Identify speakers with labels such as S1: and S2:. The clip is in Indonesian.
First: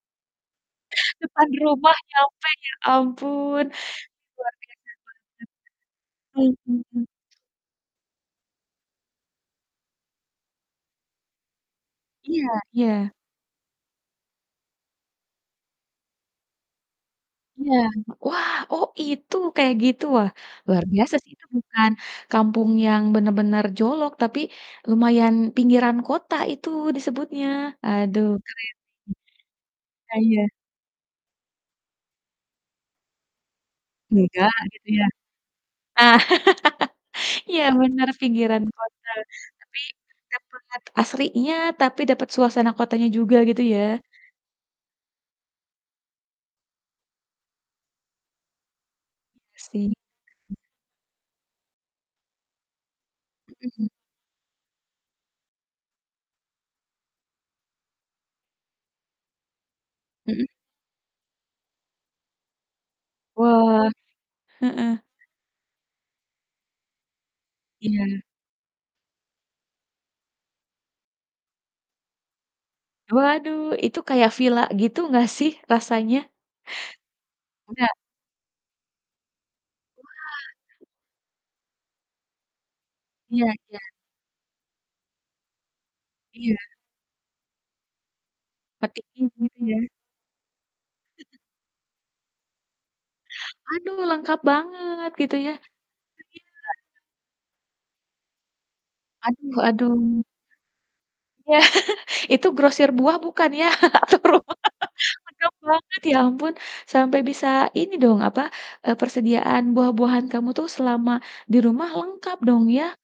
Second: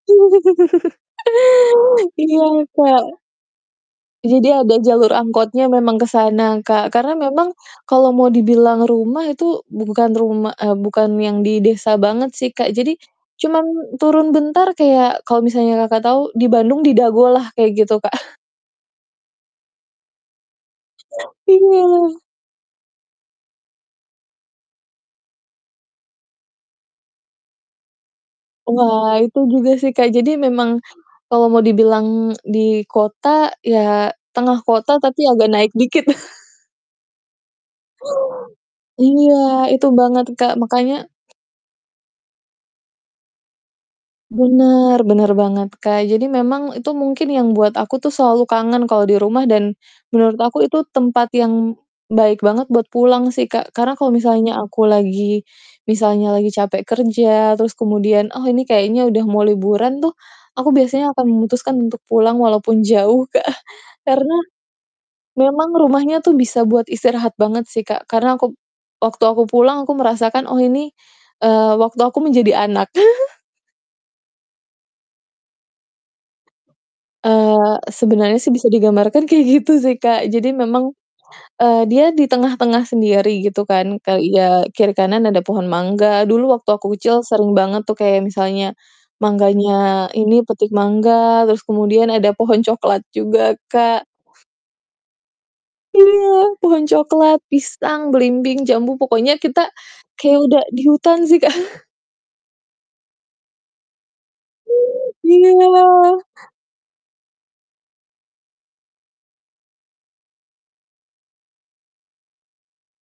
S1: Depan rumah
S2: Iya,
S1: nyampe, ya
S2: Kak.
S1: ampun, luar
S2: Jadi ada jalur angkotnya memang ke
S1: biasa banget.
S2: sana,
S1: Hmm, mmm
S2: Kak.
S1: mmm.
S2: Karena memang, kalau mau dibilang rumah itu, bu bukan rumah, eee, bukan yang di desa banget
S1: Iya
S2: sih, Kak. Jadi,
S1: iya.
S2: cuman turun bentar kayak kalau misalnya Kakak tahu di Bandung di Dago lah, kayak
S1: Iya,
S2: gitu Kak.
S1: wah, oh itu kayak gitu, wah luar biasa sih, itu bukan
S2: Iya.
S1: kampung yang benar-benar jolok, tapi lumayan pinggiran kota itu disebutnya, aduh, keren
S2: Wah, itu juga sih Kak.
S1: Ah
S2: Jadi
S1: iya.
S2: memang kalau mau dibilang di kota, ya
S1: Enggak
S2: tengah
S1: gitu
S2: kota,
S1: ya.
S2: tapi agak naik dikit.
S1: Iya benar pinggiran kota,
S2: Iya,
S1: tapi
S2: itu banget Kak.
S1: dapat hat
S2: Makanya
S1: asrinya, tapi dapat suasana kotanya juga, gitu ya.
S2: Benar, benar banget Kak. Jadi memang itu mungkin yang buat aku tuh selalu kangen kalau di rumah dan,
S1: Asri.
S2: menurut aku itu tempat yang baik banget buat pulang sih Kak.
S1: Mhm.
S2: Karena kalau misalnya aku lagi misalnya lagi capek kerja, terus kemudian, oh ini kayaknya udah mau liburan tuh,
S1: Mhm.
S2: aku biasanya akan memutuskan untuk pulang, walaupun jauh, Kak.
S1: Wah,
S2: Karena,
S1: heeh.
S2: memang rumahnya tuh bisa buat istirahat banget sih Kak.
S1: Iya.
S2: Karena aku waktu aku pulang, aku merasakan, "Oh ini, eee, waktu aku menjadi anak."
S1: Waduh, itu kayak villa gitu nggak sih rasanya?
S2: Eee,
S1: Enggak?
S2: sebenarnya sih bisa digambarkan kayak gitu sih Kak. Jadi
S1: Wah.
S2: memang, eee, dia di tengah-tengah sendiri
S1: Iya
S2: gitu
S1: iya.
S2: kan, kayak, ya, kiri kanan ada pohon mangga. Dulu
S1: Iya.
S2: waktu aku kecil sering banget tuh kayak misalnya
S1: [unintelligible] Iya.
S2: mangganya ini, petik mangga, terus kemudian ada pohon coklat juga
S1: Aduh,
S2: kak.
S1: lengkap banget gitu ya, iya.
S2: Iya, pohon coklat, pisang, belimbing, jambu, pokoknya
S1: Aduh
S2: kita
S1: aduh.
S2: kayak udah di hutan sih kak.
S1: Ya, itu grosir buah bukan ya? Atau rumah. Lengkap banget, ya
S2: Iya.
S1: ampun, sampai bisa ini dong, apa, eee, persediaan buah-buahan kamu tuh selama di rumah lengkap dong ya?